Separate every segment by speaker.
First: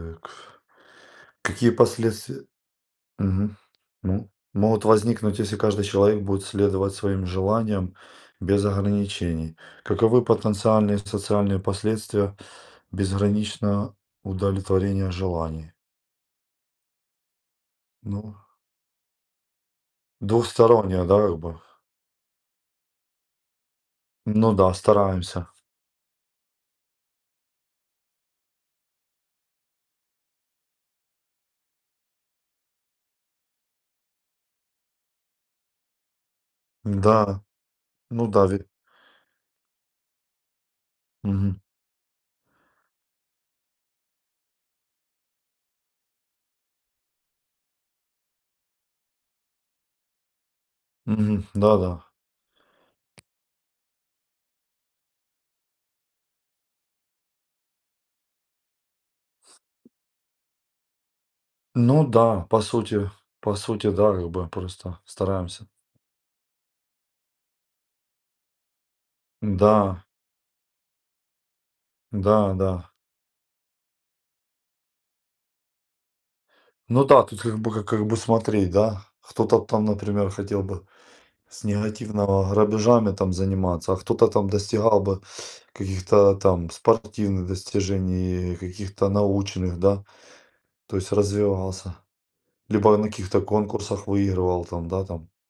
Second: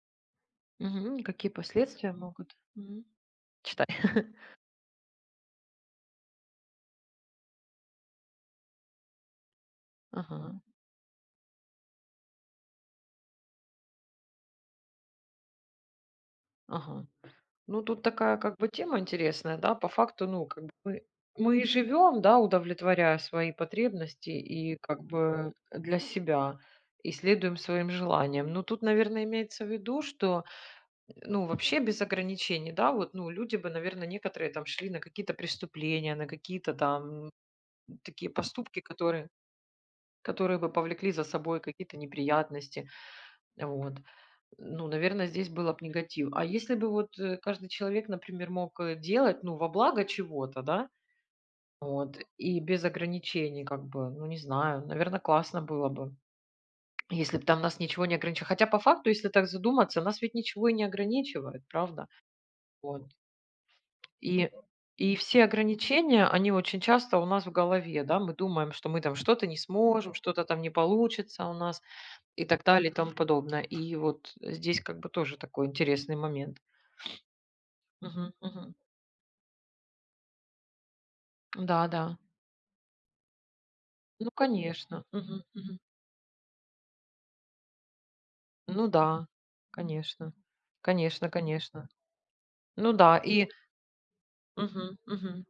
Speaker 1: Так.
Speaker 2: Мгм. Какие
Speaker 1: Какие
Speaker 2: последствия
Speaker 1: последствия.
Speaker 2: могут? Мгм.
Speaker 1: Мгм.
Speaker 2: Читай.
Speaker 1: Ну, могут возникнуть, если каждый человек будет следовать своим желаниям без ограничений? Каковы
Speaker 2: Ага,
Speaker 1: потенциальные социальные последствия безграничного удовлетворения желаний?
Speaker 2: ага. Ну, тут
Speaker 1: Ну,
Speaker 2: такая как бы тема интересная, да, по факту, ну, как бы мы,
Speaker 1: двухстороннее, да, как
Speaker 2: мы
Speaker 1: бы?
Speaker 2: и живем, да, удовлетворяя свои потребности
Speaker 1: Ну да,
Speaker 2: и как
Speaker 1: стараемся.
Speaker 2: бы для себя, и следуем своим желаниям. Но тут, наверное, имеется в виду, что, ну, вообще без ограничений, да, вот, ну, люди бы, наверное, некоторые там шли на какие-то преступления, на какие-то там
Speaker 1: Да, ну
Speaker 2: такие
Speaker 1: да, ведь.
Speaker 2: поступки, которые бы повлекли за
Speaker 1: Мгм.
Speaker 2: собой какие-то неприятности, вот. Ну, наверное, здесь было бы негатив. А если бы вот, каждый человек, например, мог, делать, ну, во благо чего-то, да,
Speaker 1: Мгм. Да-да.
Speaker 2: вот, и без ограничений как бы, ну, не знаю, наверное, классно было бы, если бы там нас ничего не ограничивало. Хотя по факту, если так задуматься, нас ведь ничего и не ограничивает,
Speaker 1: Ну
Speaker 2: правда?
Speaker 1: да,
Speaker 2: Вот.
Speaker 1: по сути, да, как бы
Speaker 2: И
Speaker 1: просто
Speaker 2: и все
Speaker 1: стараемся.
Speaker 2: ограничения, они очень часто у нас в голове, да. Мы думаем, что мы там что-то не
Speaker 1: Да,
Speaker 2: сможем, что-то там не получится у нас, и
Speaker 1: да,
Speaker 2: так
Speaker 1: да.
Speaker 2: далее, и тому подобное. И вот здесь как бы тоже такой интересный момент.
Speaker 1: Ну да, тут как бы как бы
Speaker 2: Мгм,
Speaker 1: смотреть,
Speaker 2: мгм.
Speaker 1: да. Кто-то там, например, хотел бы с
Speaker 2: Да, да.
Speaker 1: негативного грабежами там заниматься, а кто-то
Speaker 2: Ну,
Speaker 1: там достигал
Speaker 2: конечно.
Speaker 1: бы
Speaker 2: Мгм, мгм.
Speaker 1: каких-то там спортивных достижений,
Speaker 2: Ну
Speaker 1: каких-то
Speaker 2: да,
Speaker 1: научных, да,
Speaker 2: конечно.
Speaker 1: то есть
Speaker 2: Конечно, конечно.
Speaker 1: развивался.
Speaker 2: Ну
Speaker 1: Либо на
Speaker 2: да.
Speaker 1: каких-то
Speaker 2: И
Speaker 1: конкурсах выигрывал там,
Speaker 2: мгм,
Speaker 1: да, там.
Speaker 2: мгм.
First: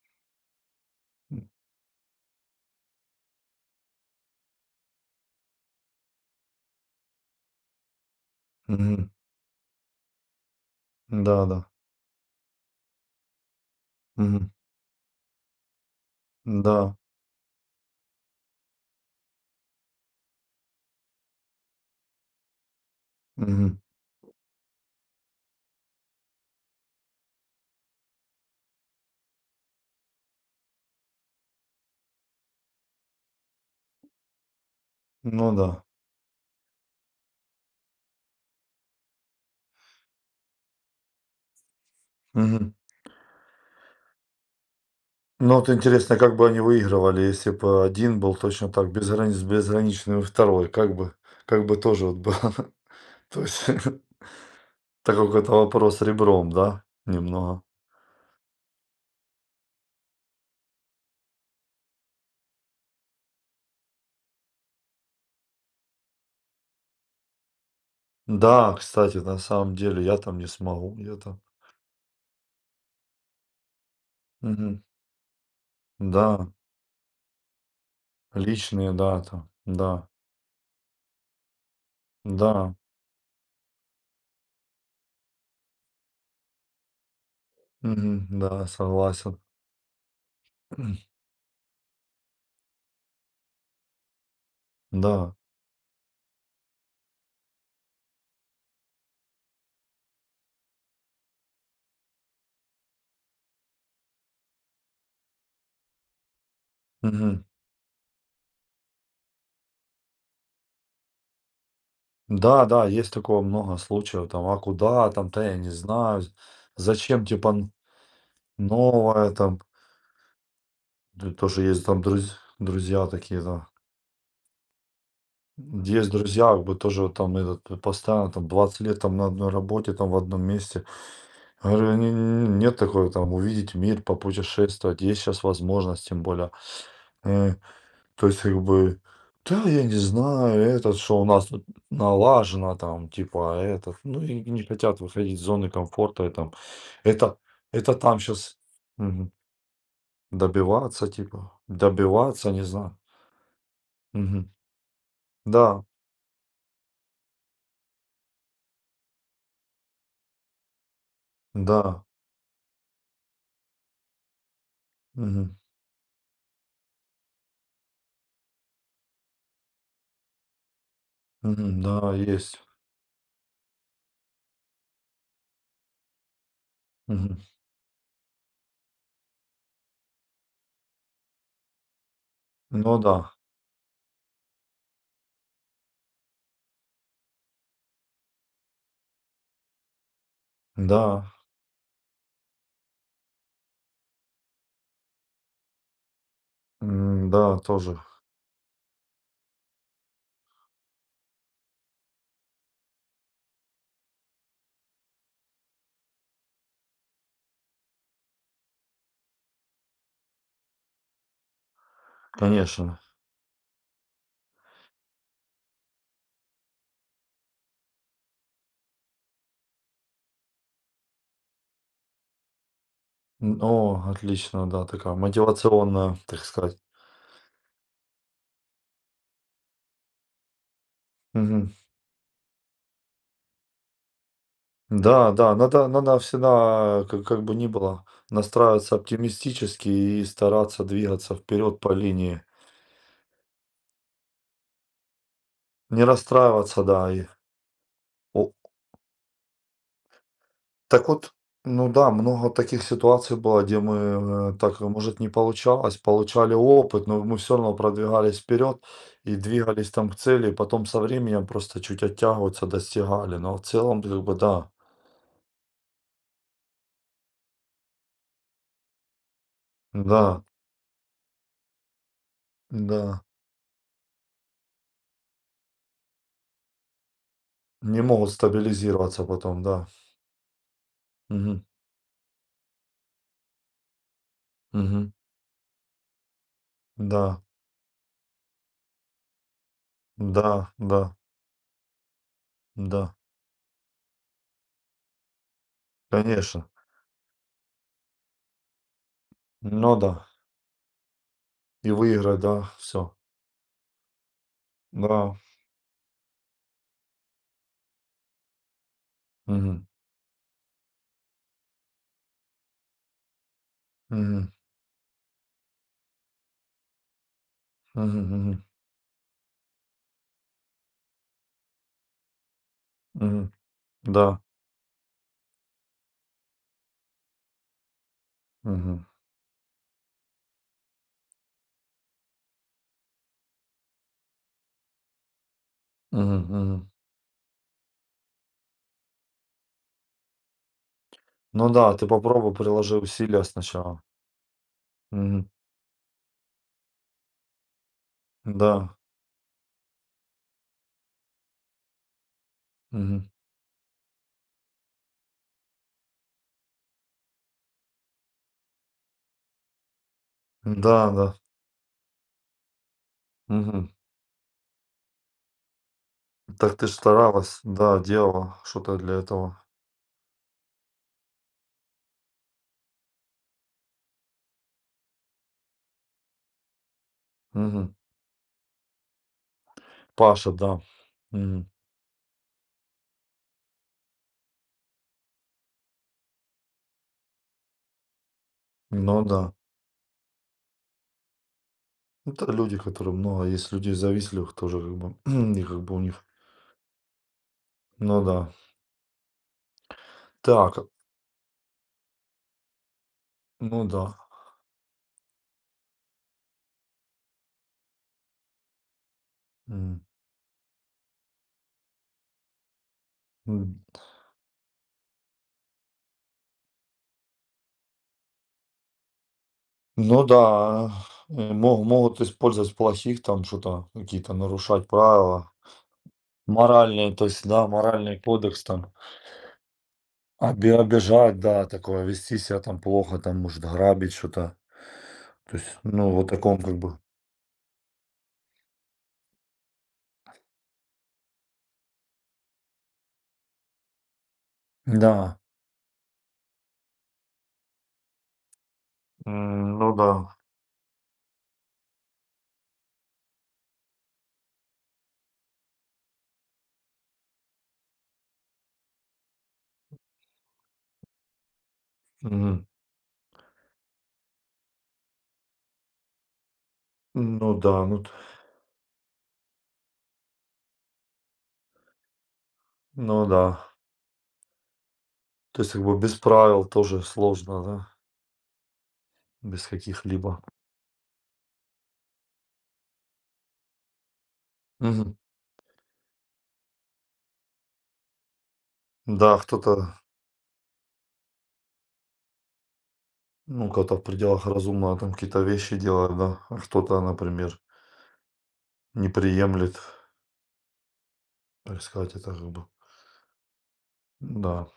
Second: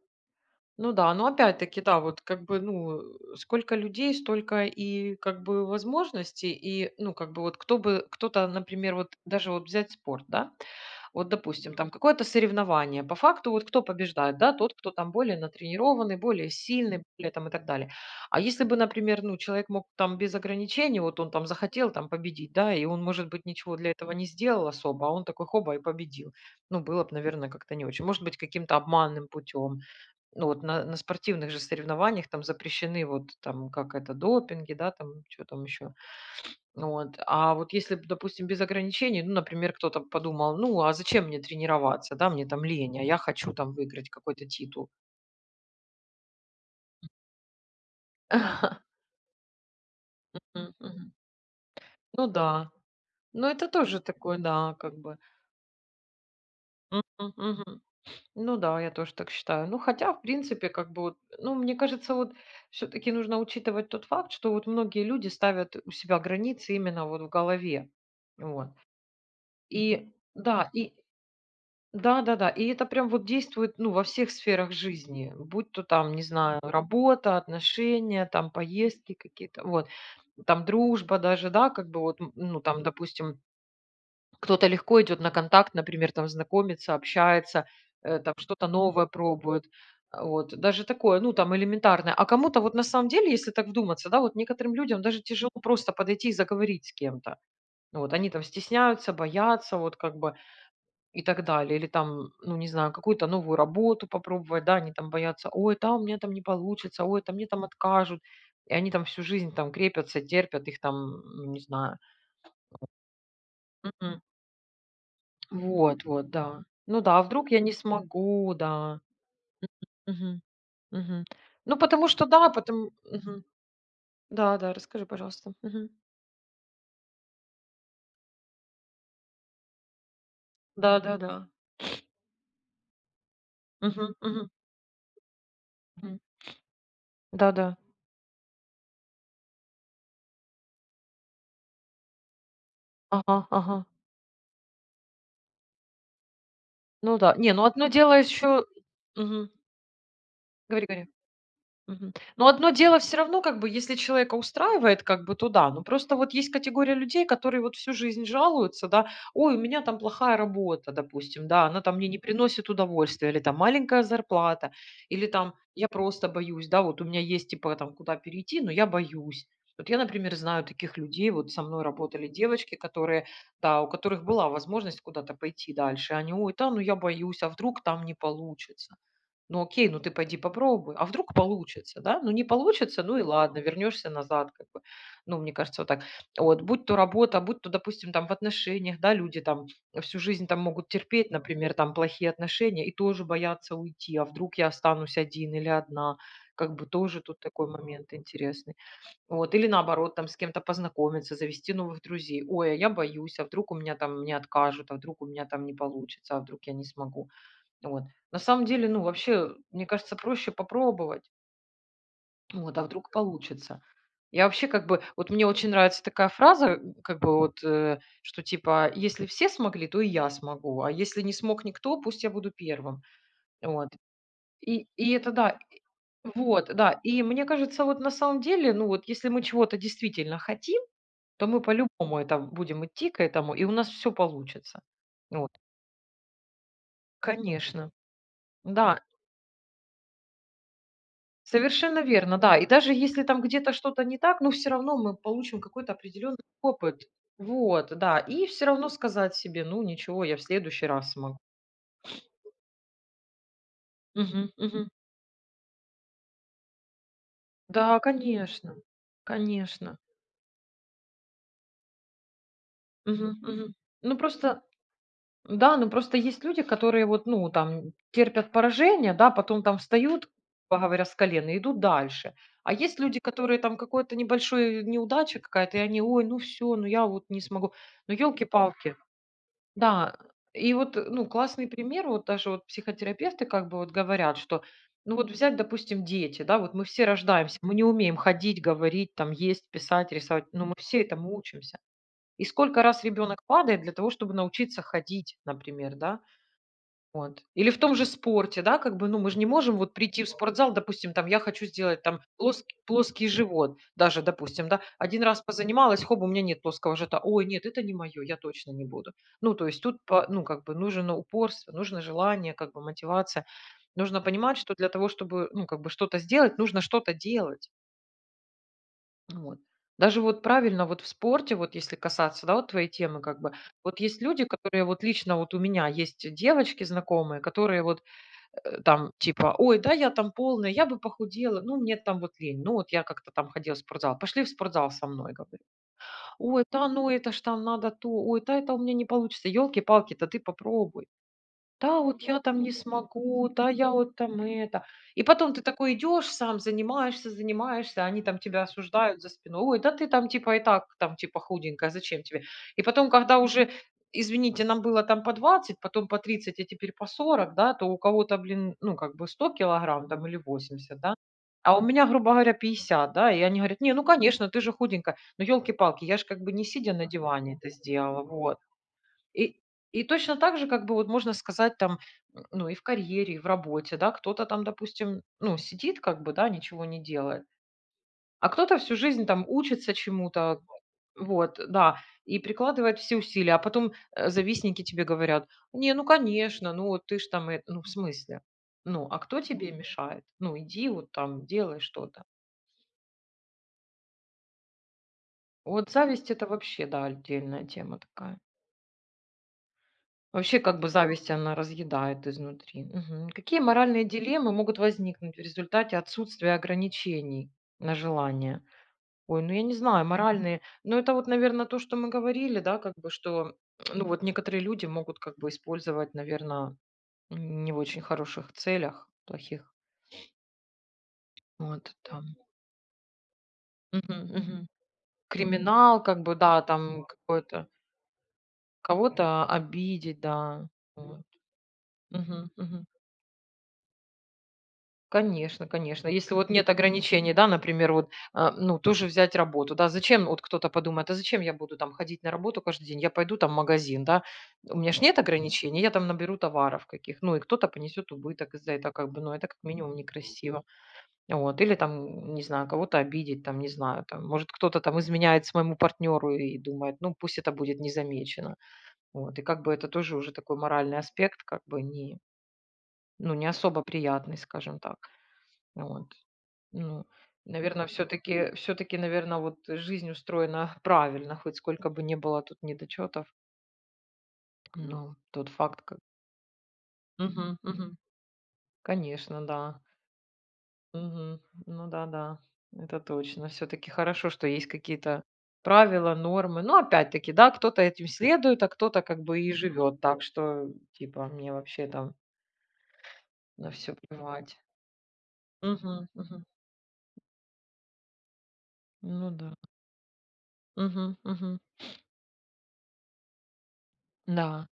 Speaker 2: Ну да, но
Speaker 1: М,
Speaker 2: опять-таки, да, вот как бы, ну, сколько людей, столько и как бы возможностей, и, ну, как бы вот кто-то, например,
Speaker 1: мгм.
Speaker 2: вот даже вот взять спорт, да? Вот,
Speaker 1: Да-да.
Speaker 2: допустим, там какое-то соревнование. По факту вот кто побеждает,
Speaker 1: Мгм.
Speaker 2: да, тот, кто там более натренированный, более
Speaker 1: Да.
Speaker 2: сильный, более там, и так далее. А если бы, например, ну, человек мог там без ограничений, вот он там захотел там победить, да, и он, может быть, ничего
Speaker 1: Мгм.
Speaker 2: для этого не сделал особо, а он такой хоба и победил. Ну, было бы, наверное, как-то не очень. Может быть, каким-то обманным путем. Ну, вот на спортивных же соревнованиях там запрещены вот там как это, допинги, да, там что
Speaker 1: Ну
Speaker 2: там
Speaker 1: да.
Speaker 2: еще. Вот. А вот если б, допустим, без ограничений, ну, например, кто-то подумал, ну, а зачем мне тренироваться, да, мне там
Speaker 1: Мгм.
Speaker 2: лень, а я хочу там выиграть какой-то титул.
Speaker 1: Ну, вот интересно, как бы они выигрывали, если бы один был точно так безграничным, и 2,
Speaker 2: М, мгм.
Speaker 1: как бы тоже вот
Speaker 2: Ну
Speaker 1: было.
Speaker 2: да,
Speaker 1: То
Speaker 2: ну
Speaker 1: есть
Speaker 2: это
Speaker 1: это
Speaker 2: тоже такое, да, как бы.
Speaker 1: какой-то вопрос ребром, да,
Speaker 2: Мгм,
Speaker 1: немного.
Speaker 2: мгм. Ну да, я тоже так считаю. Ну хотя, в принципе, как бы, вот, ну мне кажется, вот все-таки нужно учитывать тот факт, что вот многие люди ставят у себя границы именно вот в голове. Вот.
Speaker 1: Да, кстати, на самом
Speaker 2: И
Speaker 1: деле я там не
Speaker 2: да, и
Speaker 1: смогу, я там.
Speaker 2: да-да-да. И это прям вот действует, ну, во всех сферах
Speaker 1: Мгм.
Speaker 2: жизни, будь то там, не
Speaker 1: Да,
Speaker 2: знаю, работа, отношения, там
Speaker 1: личные,
Speaker 2: поездки
Speaker 1: да, там,
Speaker 2: какие-то, вот,
Speaker 1: да,
Speaker 2: там дружба даже, да, как бы вот, ну,
Speaker 1: да,
Speaker 2: там, допустим, кто-то легко идет на контакт, например, там знакомится, общается,
Speaker 1: мгм,
Speaker 2: там
Speaker 1: да,
Speaker 2: что-то новое
Speaker 1: согласен,
Speaker 2: пробует. Вот, даже такое, ну, там, элементарное. А кому-то вот на самом деле, если так вдуматься, да, вот некоторым людям даже
Speaker 1: да,
Speaker 2: тяжело просто подойти и заговорить с кем-то. Вот, они там стесняются, боятся, вот как бы. И так далее. Или там, ну, не знаю, какую-то новую работу попробовать, да, они там боятся, ой, там у меня там не получится, ой, там
Speaker 1: мгм.
Speaker 2: мне там откажут. И они там всю жизнь там крепятся, терпят их там, ну, не знаю.
Speaker 1: Да-да, есть такого много
Speaker 2: Мгм.
Speaker 1: случаев, там: "А куда там? То я не
Speaker 2: Вот,
Speaker 1: знаю.
Speaker 2: вот, да. Ну да, а
Speaker 1: Зачем, типа,
Speaker 2: вдруг я
Speaker 1: н
Speaker 2: не смогу, да.
Speaker 1: новое там?"
Speaker 2: Мгм. Мгм.
Speaker 1: Да, тоже
Speaker 2: Ну,
Speaker 1: есть там
Speaker 2: потому что да, потом
Speaker 1: друзья такие,
Speaker 2: мгм.
Speaker 1: да.
Speaker 2: Да, да, расскажи, пожалуйста. Мгм.
Speaker 1: Есть друзья, как бы тоже вот там этот постоянно там 20 лет там на одной работе, там в одном месте.
Speaker 2: Да, да, да.
Speaker 1: Я говорю: Нет такого там увидеть мир,
Speaker 2: Мгм, мгм,
Speaker 1: попутешествовать, есть сейчас возможность,
Speaker 2: мгм.
Speaker 1: тем более.
Speaker 2: Да,
Speaker 1: Э,
Speaker 2: да.
Speaker 1: то есть, как бы, да, я не знаю, этот, что у нас тут налажено, там,
Speaker 2: Ага,
Speaker 1: типа,
Speaker 2: ага.
Speaker 1: этот, ну, и не хотят выходить из зоны комфорта, и там,
Speaker 2: Ну да.
Speaker 1: это,
Speaker 2: Не, ну одно
Speaker 1: это
Speaker 2: дело
Speaker 1: там сейчас
Speaker 2: еще. Говори,
Speaker 1: добиваться,
Speaker 2: говори.
Speaker 1: типа,
Speaker 2: Мгм. Но
Speaker 1: добиваться, не
Speaker 2: одно
Speaker 1: знаю.
Speaker 2: дело все равно, как бы, если человека
Speaker 1: Мгм.
Speaker 2: устраивает, как бы, туда, да.
Speaker 1: Да,
Speaker 2: Но просто вот есть категория людей, которые вот всю жизнь жалуются, да: "Ой, у меня там плохая работа", допустим, да, "она там
Speaker 1: да,
Speaker 2: мне не приносит удовольствия", или там "маленькая зарплата", или там
Speaker 1: мгм,
Speaker 2: "я просто боюсь", да, вот у меня есть, типа, там куда перейти, но я боюсь. Вот я, например, знаю таких людей, вот со
Speaker 1: мгм,
Speaker 2: мной
Speaker 1: да,
Speaker 2: работали
Speaker 1: есть.
Speaker 2: девочки, которые, да, у которых была возможность куда-то пойти дальше. Они: "Ой, да, ну я
Speaker 1: Мгм.
Speaker 2: боюсь, а вдруг там не получится". Ну, окей, ну ты пойди попробуй. А вдруг получится, да? Ну, не
Speaker 1: Ну
Speaker 2: получится,
Speaker 1: да,
Speaker 2: ну и ладно, вернешься назад, как бы. Ну, мне кажется, вот так. Вот, будь то работа, будь то, допустим, там в отношениях, да, люди там всю жизнь там могут
Speaker 1: да,
Speaker 2: терпеть, например, там плохие отношения и тоже боятся уйти, а вдруг я останусь один или одна, как бы тоже
Speaker 1: м,
Speaker 2: тут
Speaker 1: да,
Speaker 2: такой
Speaker 1: тоже,
Speaker 2: момент интересный. Вот, или наоборот, там с кем-то познакомиться, завести новых друзей. Ой, а я боюсь, а вдруг у меня там не откажут, а вдруг у меня там не получится, а вдруг я не смогу. Вот. На самом деле, ну, вообще, мне кажется, проще попробовать. Вот, а
Speaker 1: конечно.
Speaker 2: вдруг получится? Я вообще как бы, вот мне очень нравится такая фраза, как бы вот, что типа, если все смогли, то и я смогу, а если не смог никто, пусть я буду первым.
Speaker 1: М,
Speaker 2: Вот.
Speaker 1: о, отлично, да,
Speaker 2: И
Speaker 1: такая
Speaker 2: это да,
Speaker 1: мотивационная, так
Speaker 2: вот,
Speaker 1: сказать.
Speaker 2: да. И мне кажется, вот на самом деле, ну вот, если мы чего-то действительно хотим, то мы
Speaker 1: Мгм.
Speaker 2: по-любому это будем идти к этому, и у нас все получится.
Speaker 1: Да,
Speaker 2: Вот,
Speaker 1: да, надо всегда, как бы ни
Speaker 2: конечно.
Speaker 1: было, настраиваться
Speaker 2: Да,
Speaker 1: оптимистически и стараться двигаться вперед по
Speaker 2: совершенно верно,
Speaker 1: линии.
Speaker 2: да. И даже если там где-то что-то не так, ну все равно мы получим какой-то
Speaker 1: Не
Speaker 2: определенный
Speaker 1: расстраиваться,
Speaker 2: опыт.
Speaker 1: да, и
Speaker 2: Вот, да. И
Speaker 1: о-.
Speaker 2: все равно сказать себе: "Ну ничего, я в следующий
Speaker 1: Так
Speaker 2: раз
Speaker 1: вот,
Speaker 2: смогу".
Speaker 1: ну да, много таких ситуаций было, где
Speaker 2: Мгм,
Speaker 1: мы, э, так,
Speaker 2: мгм.
Speaker 1: может, не получалось, получали опыт, но мы все равно
Speaker 2: Да,
Speaker 1: продвигались
Speaker 2: конечно,
Speaker 1: вперед и двигались
Speaker 2: конечно.
Speaker 1: там к цели, и потом со временем просто чуть оттягиваться достигали.
Speaker 2: Мгм,
Speaker 1: Но в
Speaker 2: мгм.
Speaker 1: целом,
Speaker 2: Ну
Speaker 1: как бы,
Speaker 2: просто
Speaker 1: да,
Speaker 2: да, ну просто есть люди, которые вот, ну, там терпят поражение, да, потом там встают,
Speaker 1: да,
Speaker 2: грубо говоря, с колен и идут дальше. А есть люди,
Speaker 1: да,
Speaker 2: которые там какой-то небольшой неудача какая-то, и они: "Ой, ну все, ну я вот не смогу".
Speaker 1: не
Speaker 2: Ну,
Speaker 1: могут
Speaker 2: елки палки.
Speaker 1: стабилизироваться потом, да.
Speaker 2: Да, и вот, ну,
Speaker 1: Мгм.
Speaker 2: классный пример, вот даже вот психотерапевты как бы вот говорят, что,
Speaker 1: Мгм.
Speaker 2: ну, вот взять, допустим, дети, да, вот мы все
Speaker 1: Да,
Speaker 2: рождаемся, мы не умеем ходить, говорить, там, есть, писать, рисовать, но
Speaker 1: да,
Speaker 2: мы все
Speaker 1: да,
Speaker 2: этому учимся. И сколько раз
Speaker 1: да,
Speaker 2: ребенок падает для того, чтобы научиться ходить, например, да?
Speaker 1: конечно.
Speaker 2: Вот. Или в том же спорте, да, как бы, ну, мы же не можем вот
Speaker 1: Ну
Speaker 2: прийти
Speaker 1: да,
Speaker 2: в спортзал, допустим, там, я хочу
Speaker 1: и
Speaker 2: сделать там
Speaker 1: выиграть, да, все.
Speaker 2: плоский живот даже, допустим, да.
Speaker 1: Да.
Speaker 2: Один раз позанималась, хоп, у меня нет плоского живота. Ой, нет, это не мое, я точно не буду. Ну, то есть
Speaker 1: Мгм.
Speaker 2: тут по ну, как бы нужно упорство, нужно желание, как бы мотивация. Нужно
Speaker 1: Мгм.
Speaker 2: понимать, что для того, чтобы, ну, как бы что-то сделать, нужно что-то делать.
Speaker 1: Мгм. Мгм.
Speaker 2: Вот. Даже вот правильно вот в спорте, вот если касаться, да, вот твоей темы как бы,
Speaker 1: Мгм.
Speaker 2: вот есть
Speaker 1: Да.
Speaker 2: люди, которые вот лично вот у меня есть девочки знакомые, которые вот,
Speaker 1: Мгм.
Speaker 2: там типа, ой, да, я там полная, я бы похудела, ну, мне там вот лень, ну, вот я как-то там ходила в спортзал, пошли в спортзал со мной, говорю.
Speaker 1: Мгм,
Speaker 2: Ой, да,
Speaker 1: мгм.
Speaker 2: ну, это ж там надо то, ой, да, это у меня не получится, елки-палки, то ты попробуй.
Speaker 1: Ну да,
Speaker 2: Да,
Speaker 1: ты
Speaker 2: вот я
Speaker 1: попробуй,
Speaker 2: там не
Speaker 1: приложи усилия
Speaker 2: смогу, да, я
Speaker 1: сначала.
Speaker 2: вот там это. И
Speaker 1: Мгм.
Speaker 2: потом ты такой идешь, сам занимаешься, занимаешься, они там тебя
Speaker 1: Да.
Speaker 2: осуждают за спиной. Ой, да ты там типа и так там типа худенькая, зачем тебе? И потом,
Speaker 1: Мгм.
Speaker 2: когда уже, извините, нам было там по 20, потом по 30, а теперь по 40, да, то у кого-то, блин, ну как бы 100 килограмм там или 80,
Speaker 1: Да,
Speaker 2: да.
Speaker 1: да.
Speaker 2: А у меня, грубо говоря, 50, да, и они говорят,
Speaker 1: Мгм.
Speaker 2: не, ну, конечно, ты же худенькая. Но елки-палки, я же как бы не
Speaker 1: Так ты ж
Speaker 2: сидя на диване
Speaker 1: старалась,
Speaker 2: это
Speaker 1: да,
Speaker 2: сделала, вот.
Speaker 1: делала что-то для
Speaker 2: И
Speaker 1: этого.
Speaker 2: и точно так же, как бы, вот можно сказать, там, ну, и в карьере, и в работе, да, кто-то там, допустим, ну, сидит, как бы, да, ничего не делает,
Speaker 1: Мгм.
Speaker 2: а кто-то всю жизнь там учится
Speaker 1: Паша,
Speaker 2: чему-то,
Speaker 1: да.
Speaker 2: вот,
Speaker 1: Мгм.
Speaker 2: да, и прикладывает все усилия, а потом, завистники тебе говорят, не, ну, конечно, ну, вот ты ж там, ну, в смысле, ну, а
Speaker 1: Ну
Speaker 2: кто
Speaker 1: да.
Speaker 2: тебе мешает? Ну, иди вот там, делай что-то.
Speaker 1: Это люди, которые много, есть людей завистливых тоже как бы, и как
Speaker 2: Вот
Speaker 1: бы у них.
Speaker 2: зависть это вообще, да, отдельная тема
Speaker 1: Ну
Speaker 2: такая.
Speaker 1: да.
Speaker 2: Вообще,
Speaker 1: Так,
Speaker 2: как бы зависть, она разъедает изнутри. Мгм. Какие
Speaker 1: ну
Speaker 2: моральные
Speaker 1: да.
Speaker 2: дилеммы могут возникнуть в результате отсутствия ограничений на желание? Ой, ну я не
Speaker 1: М.
Speaker 2: знаю, моральные. Ну это вот, наверное, то, что мы говорили, да, как бы, что,
Speaker 1: М.
Speaker 2: ну вот некоторые люди могут как бы использовать, наверное, не в очень хороших целях, плохих.
Speaker 1: Ну да, э, мо
Speaker 2: Вот
Speaker 1: могут
Speaker 2: там.
Speaker 1: использовать плохих там что-то,
Speaker 2: Мгм,
Speaker 1: какие-то
Speaker 2: мгм.
Speaker 1: нарушать правила.
Speaker 2: Криминал, как бы, да, там
Speaker 1: Моральный, то есть, да,
Speaker 2: какой-то,
Speaker 1: моральный кодекс там.
Speaker 2: кого-то обидеть, да. Вот.
Speaker 1: Обижать, да, такое, вести
Speaker 2: Мгм,
Speaker 1: себя там
Speaker 2: мгм.
Speaker 1: плохо, там, может, грабить что-то. То
Speaker 2: Конечно,
Speaker 1: есть,
Speaker 2: конечно.
Speaker 1: ну, вот
Speaker 2: Если вот
Speaker 1: таком
Speaker 2: нет
Speaker 1: как бы.
Speaker 2: ограничений, да, например, вот, ну, тоже взять работу, да, зачем, вот кто-то подумает, а зачем я буду там ходить на работу каждый день, я пойду там в магазин, да, у меня ж нет
Speaker 1: Да,
Speaker 2: ограничений, я там наберу товаров каких, ну, и кто-то понесет убыток из-за этого, как бы, ну, это как
Speaker 1: м, ну
Speaker 2: минимум
Speaker 1: да,
Speaker 2: некрасиво, вот, или там, не знаю, кого-то обидеть, там, не знаю, там, может, кто-то там изменяет своему партнеру и думает, ну, пусть это будет незамечено, вот, и как бы это тоже уже такой моральный аспект, как бы, не,
Speaker 1: мгм.
Speaker 2: ну, не особо приятный, скажем так. Вот. Ну,
Speaker 1: Ну да,
Speaker 2: наверное,
Speaker 1: ну
Speaker 2: все
Speaker 1: т,
Speaker 2: таки все таки наверное, вот жизнь устроена правильно, хоть сколько бы не было тут
Speaker 1: ну
Speaker 2: недочетов.
Speaker 1: да.
Speaker 2: Но тот
Speaker 1: То есть,
Speaker 2: факт,
Speaker 1: как бы
Speaker 2: как.
Speaker 1: без правил тоже
Speaker 2: Мгм,
Speaker 1: сложно, да,
Speaker 2: мгм. Конечно,
Speaker 1: без
Speaker 2: да.
Speaker 1: каких-либо.
Speaker 2: Мгм. Ну да-да, это точно. Все таки хорошо, что есть
Speaker 1: Мгм.
Speaker 2: какие-то правила, нормы. Ну опять-таки, да, кто-то этим следует, а кто-то как
Speaker 1: Да,
Speaker 2: бы и
Speaker 1: кто-то,
Speaker 2: живет так, что типа мне вообще там
Speaker 1: ну,
Speaker 2: на
Speaker 1: кто-то
Speaker 2: все
Speaker 1: в пределах
Speaker 2: плевать.
Speaker 1: разумного там какие-то вещи
Speaker 2: Мгм,
Speaker 1: делает, да,
Speaker 2: мгм.
Speaker 1: а кто-то, например, не
Speaker 2: Ну да.
Speaker 1: приемлет,
Speaker 2: Мгм, мгм.
Speaker 1: так сказать, это как бы, да,
Speaker 2: Да.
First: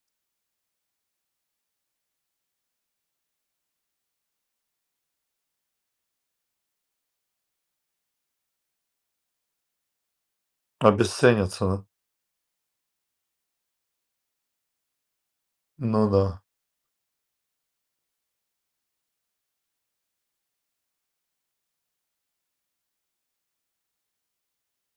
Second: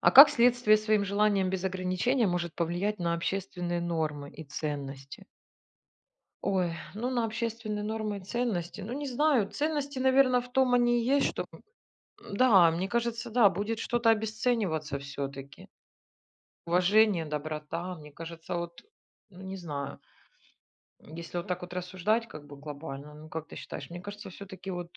Speaker 2: А как следствие своим желаниям без ограничения может повлиять на общественные нормы и ценности? Ой, ну на общественные нормы и ценности. Ну не знаю, ценности, наверное, в том они и есть, что.
Speaker 1: обесценятся, да.
Speaker 2: Да, мне кажется, да, будет что-то обесцениваться все-таки.
Speaker 1: Ну да.
Speaker 2: Уважение, доброта, мне кажется, вот, ну не знаю, если вот так вот рассуждать как бы глобально, ну как ты считаешь, мне кажется, все-таки вот,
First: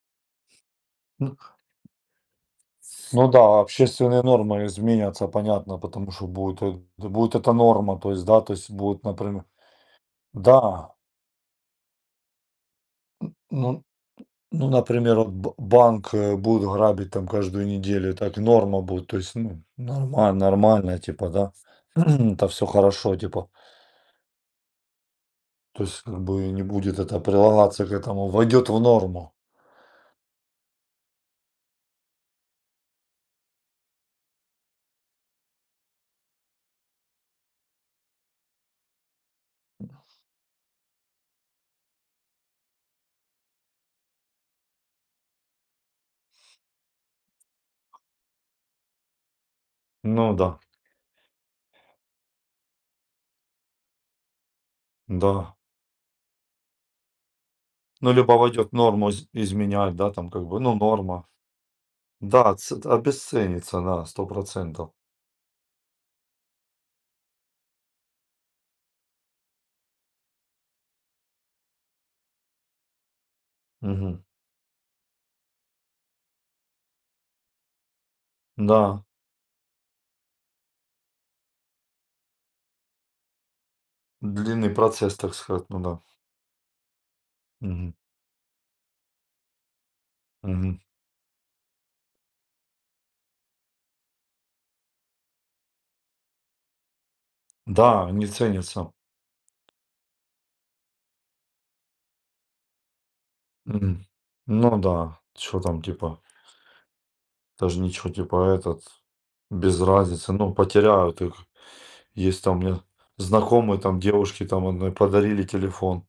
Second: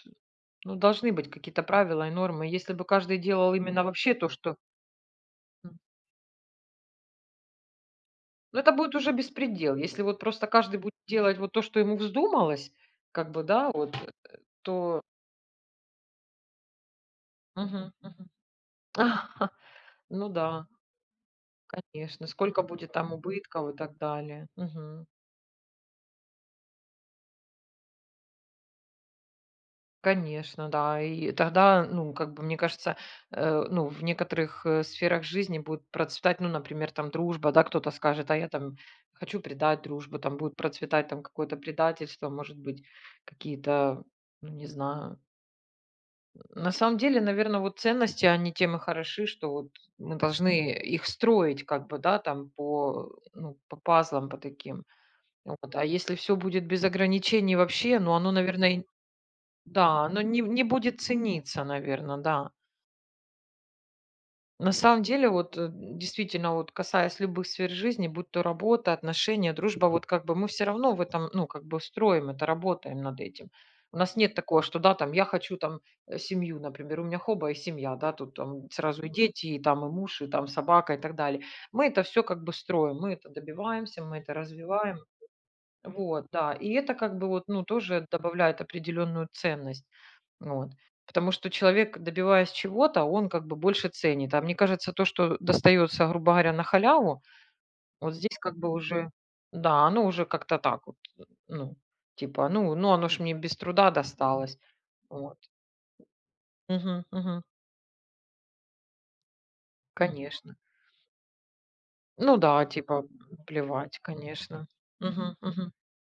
Speaker 2: ну должны быть
Speaker 1: Ну,
Speaker 2: какие-то правила и нормы. Если бы каждый
Speaker 1: ну
Speaker 2: делал
Speaker 1: да,
Speaker 2: именно вообще
Speaker 1: общественные
Speaker 2: то, что.
Speaker 1: нормы изменятся, понятно, потому что будет, э, будет эта норма, то есть, да, то
Speaker 2: Ну,
Speaker 1: есть
Speaker 2: это будет
Speaker 1: будет,
Speaker 2: уже
Speaker 1: например,
Speaker 2: беспредел. Если вот просто каждый
Speaker 1: да,
Speaker 2: будет делать вот то, что ему вздумалось, как бы, да,
Speaker 1: ну,
Speaker 2: вот,
Speaker 1: ну,
Speaker 2: то.
Speaker 1: например, вот банк э, будут грабить там каждую
Speaker 2: Мгм,
Speaker 1: неделю,
Speaker 2: мгм.
Speaker 1: так и норма будет, то есть, ну,
Speaker 2: Ну
Speaker 1: нормально,
Speaker 2: да,
Speaker 1: нормально, типа, да,
Speaker 2: конечно.
Speaker 1: это
Speaker 2: Сколько
Speaker 1: все
Speaker 2: будет там
Speaker 1: хорошо, типа,
Speaker 2: убытков и так далее. Мгм.
Speaker 1: то есть, как бы не будет это прилагаться к этому, войдет в норму.
Speaker 2: Конечно, да. И тогда, ну, как бы, мне кажется, ну, в некоторых сферах жизни будет процветать, ну, например, там дружба, да, кто-то скажет, а я там хочу предать дружбу, там будет процветать там какое-то предательство, может быть, какие-то, ну, не знаю. На самом деле, наверное, вот ценности, они тем и хороши, что вот мы
Speaker 1: Ну да,
Speaker 2: должны их строить как бы, да, там по пазлам, по таким.
Speaker 1: да.
Speaker 2: Вот. А если все будет без ограничений вообще,
Speaker 1: Ну,
Speaker 2: ну, оно,
Speaker 1: либо войдет
Speaker 2: наверное,
Speaker 1: норму изменять,
Speaker 2: да,
Speaker 1: да,
Speaker 2: оно
Speaker 1: там
Speaker 2: не
Speaker 1: как бы,
Speaker 2: не
Speaker 1: ну,
Speaker 2: будет
Speaker 1: норма.
Speaker 2: цениться, наверное, да.
Speaker 1: Да, обесценится, да, сто
Speaker 2: На
Speaker 1: процентов.
Speaker 2: самом деле, вот действительно, вот касаясь любых сфер жизни, будь то работа, отношения, дружба, вот как бы мы все равно в этом, ну, как бы строим это, работаем над этим. У нас
Speaker 1: Мгм.
Speaker 2: нет такого, что, да, там, я хочу там семью, например, у меня хоба и семья, да, тут там
Speaker 1: Да,
Speaker 2: сразу и дети, и там и муж, и там собака и так далее. Мы это все как бы строим, мы это добиваемся, мы это
Speaker 1: длинный
Speaker 2: развиваем,
Speaker 1: процесс, так сказать, ну да.
Speaker 2: вот, да. И это как бы вот, ну,
Speaker 1: Мгм,
Speaker 2: тоже добавляет определенную ценность. Вот.
Speaker 1: мгм.
Speaker 2: Потому что человек, добиваясь чего-то, он как бы больше ценит. А мне кажется, то, что достается, грубо говоря, на халяву,
Speaker 1: Да,
Speaker 2: вот
Speaker 1: они
Speaker 2: здесь как бы
Speaker 1: ценятся.
Speaker 2: уже, да, оно уже как-то так вот, ну, типа, ну оно ж мне без труда
Speaker 1: Мгм.
Speaker 2: досталось.
Speaker 1: Ну да,
Speaker 2: Вот.
Speaker 1: что там, типа,
Speaker 2: Мгм, мгм.
Speaker 1: даже ничего, типа, этот, без разницы, ну,
Speaker 2: Конечно.
Speaker 1: потеряют их.
Speaker 2: Ну
Speaker 1: Есть там
Speaker 2: да,
Speaker 1: мне
Speaker 2: типа,
Speaker 1: знакомые,
Speaker 2: плевать,
Speaker 1: там, девушки,
Speaker 2: конечно.
Speaker 1: там, одной
Speaker 2: Мгм,
Speaker 1: подарили
Speaker 2: мгм,
Speaker 1: телефон.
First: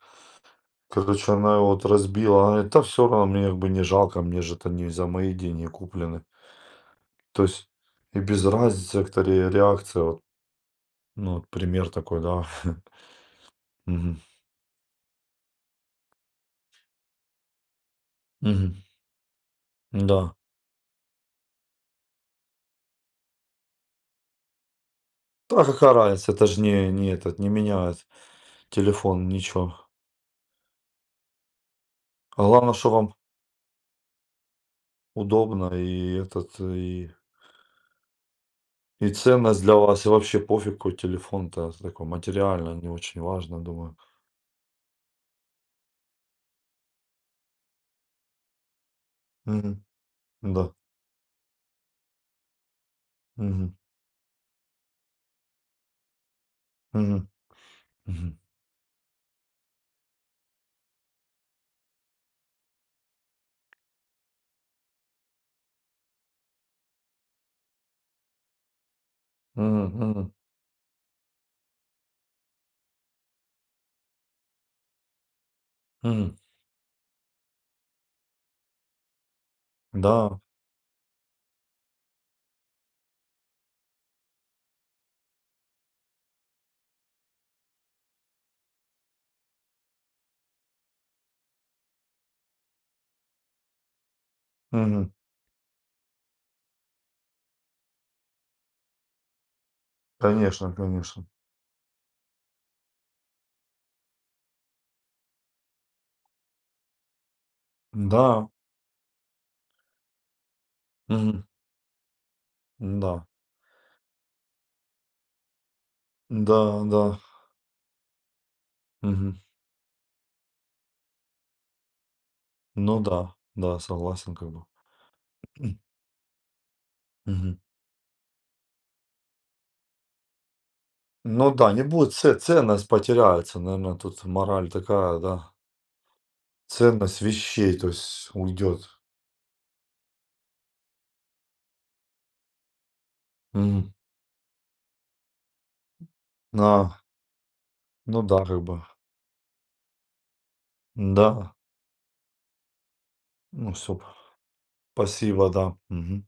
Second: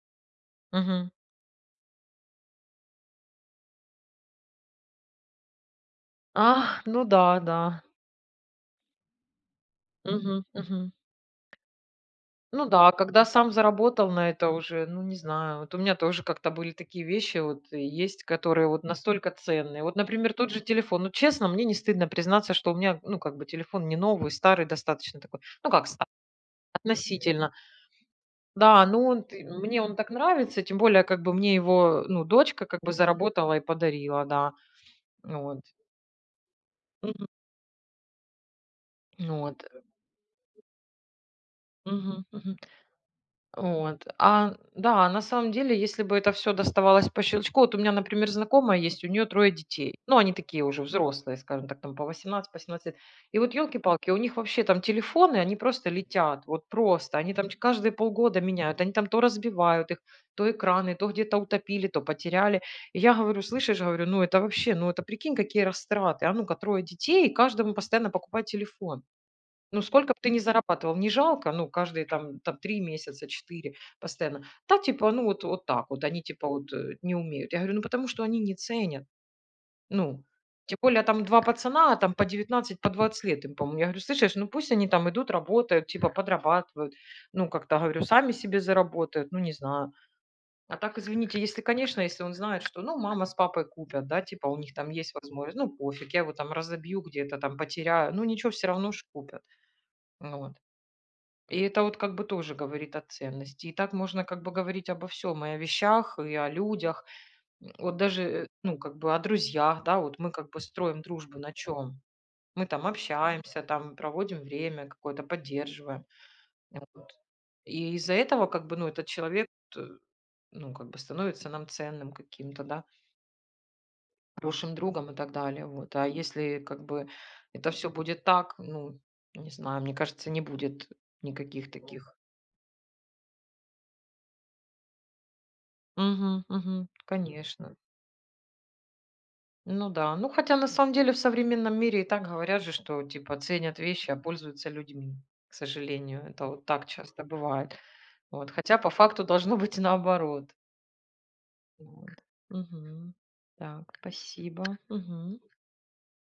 Speaker 2: мгм.
Speaker 1: Короче, она его вот разбила. Она говорит: "Да всё равно, мне как бы не жалко, мне же это не за мои деньги куплены".
Speaker 2: А, ну да,
Speaker 1: То
Speaker 2: да.
Speaker 1: есть и без разницы как-то ре реакция, вот,
Speaker 2: Мгм, мгм.
Speaker 1: ну, вот пример такой, да.
Speaker 2: Ну да, а когда сам заработал
Speaker 1: Мгм,
Speaker 2: на это уже, ну, не знаю. Вот у меня тоже как-то были такие вещи, вот и есть, которые
Speaker 1: мгм,
Speaker 2: вот настолько ценные. Вот,
Speaker 1: да.
Speaker 2: например, тот же телефон. Ну, честно, мне не стыдно признаться, что у меня, ну, как бы телефон не новый, старый достаточно такой.
Speaker 1: Да,
Speaker 2: Ну, как
Speaker 1: какая
Speaker 2: старый,
Speaker 1: разница, это ж не этот, не
Speaker 2: относительно.
Speaker 1: меняет
Speaker 2: Да, ну, он,
Speaker 1: телефон ничего.
Speaker 2: мне он так нравится, тем более, как бы мне его, ну,
Speaker 1: А
Speaker 2: дочка
Speaker 1: главное,
Speaker 2: как
Speaker 1: что
Speaker 2: бы
Speaker 1: вам
Speaker 2: заработала и подарила, да. Вот.
Speaker 1: удобно и этот,
Speaker 2: Мгм.
Speaker 1: и ценность
Speaker 2: Вот.
Speaker 1: для вас, и вообще пофиг, какой телефон-то, такой
Speaker 2: Мгм. Мгм.
Speaker 1: материально не очень важно, думаю.
Speaker 2: Вот. А, да, на самом деле, если бы это все доставалось по щелчку, вот у меня, например, знакомая есть, у нее трое
Speaker 1: Мгм.
Speaker 2: детей. Ну, они такие
Speaker 1: Да.
Speaker 2: уже взрослые, скажем так, там по 18, по 17 лет. И вот,
Speaker 1: Мгм.
Speaker 2: елки палки, у них вообще там телефоны, они просто летят, вот просто.
Speaker 1: Мгм.
Speaker 2: Они там каждые
Speaker 1: Мгм.
Speaker 2: полгода меняют, они там то разбивают их, то экраны, то где-то утопили, то потеряли. И я говорю: «Слышишь, — говорю, — ну это вообще, ну это прикинь, какие растраты. А ну-ка, трое детей, и каждому постоянно покупать телефон». Ну,
Speaker 1: Мгм.
Speaker 2: сколько бы ты
Speaker 1: Мгм.
Speaker 2: ни зарабатывал, не жалко, ну, каждые там, там 3 месяца, 4 постоянно. Да, типа, ну, вот, вот так вот, они
Speaker 1: Мгм.
Speaker 2: типа вот не умеют. Я говорю, ну, потому что они не ценят, ну.
Speaker 1: Да.
Speaker 2: Тем более там 2 пацана, а там по 19 по 20 лет им, по-моему. Я говорю, слышишь, ну, пусть они там идут, работают, типа подрабатывают, ну, как-то, говорю, сами себе заработают, ну, не знаю. А так, извините, если, конечно, если он знает, что, ну, мама с папой купят, да, типа у них там
Speaker 1: Мгм.
Speaker 2: есть возможность, ну, пофиг, я его там разобью где-то, там потеряю, ну, ничего, все равно ж купят. Вот.
Speaker 1: Конечно, конечно.
Speaker 2: И это вот как бы тоже говорит о ценности. И так можно как бы говорить обо всем, и о вещах, и о людях. Вот даже,
Speaker 1: Да.
Speaker 2: ну, как бы о друзьях, да, вот мы как бы строим дружбу
Speaker 1: Мгм.
Speaker 2: на чем? Мы там
Speaker 1: Да.
Speaker 2: общаемся, там проводим время какое-то, поддерживаем.
Speaker 1: Да, да.
Speaker 2: Вот. И из-за этого как бы, ну, этот
Speaker 1: Мгм.
Speaker 2: человек, т ну, как бы становится нам ценным каким-то, да,
Speaker 1: Ну да. Да, согласен как бы.
Speaker 2: хорошим другом и так далее. Вот. А если как бы
Speaker 1: Мгм.
Speaker 2: это все будет так, ну, не знаю, мне кажется, не будет
Speaker 1: Ну
Speaker 2: никаких
Speaker 1: да, не будет
Speaker 2: таких.
Speaker 1: ц ценность потеряется, наверное, тут мораль такая, да.
Speaker 2: Мгм, мгм.
Speaker 1: Ценность
Speaker 2: Конечно.
Speaker 1: вещей, то есть уйдет.
Speaker 2: Ну да. Ну, хотя на самом деле в современном мире и так говорят же, что типа ценят
Speaker 1: Мгм.
Speaker 2: вещи, а пользуются людьми. К сожалению, это вот так
Speaker 1: А,
Speaker 2: часто бывает.
Speaker 1: ну да,
Speaker 2: Вот.
Speaker 1: как
Speaker 2: Хотя
Speaker 1: бы.
Speaker 2: по факту должно быть наоборот.
Speaker 1: Да.
Speaker 2: Вот. Мгм.
Speaker 1: Ну
Speaker 2: Так,
Speaker 1: все,
Speaker 2: спасибо. Мгм.
Speaker 1: спасибо, да. Мгм.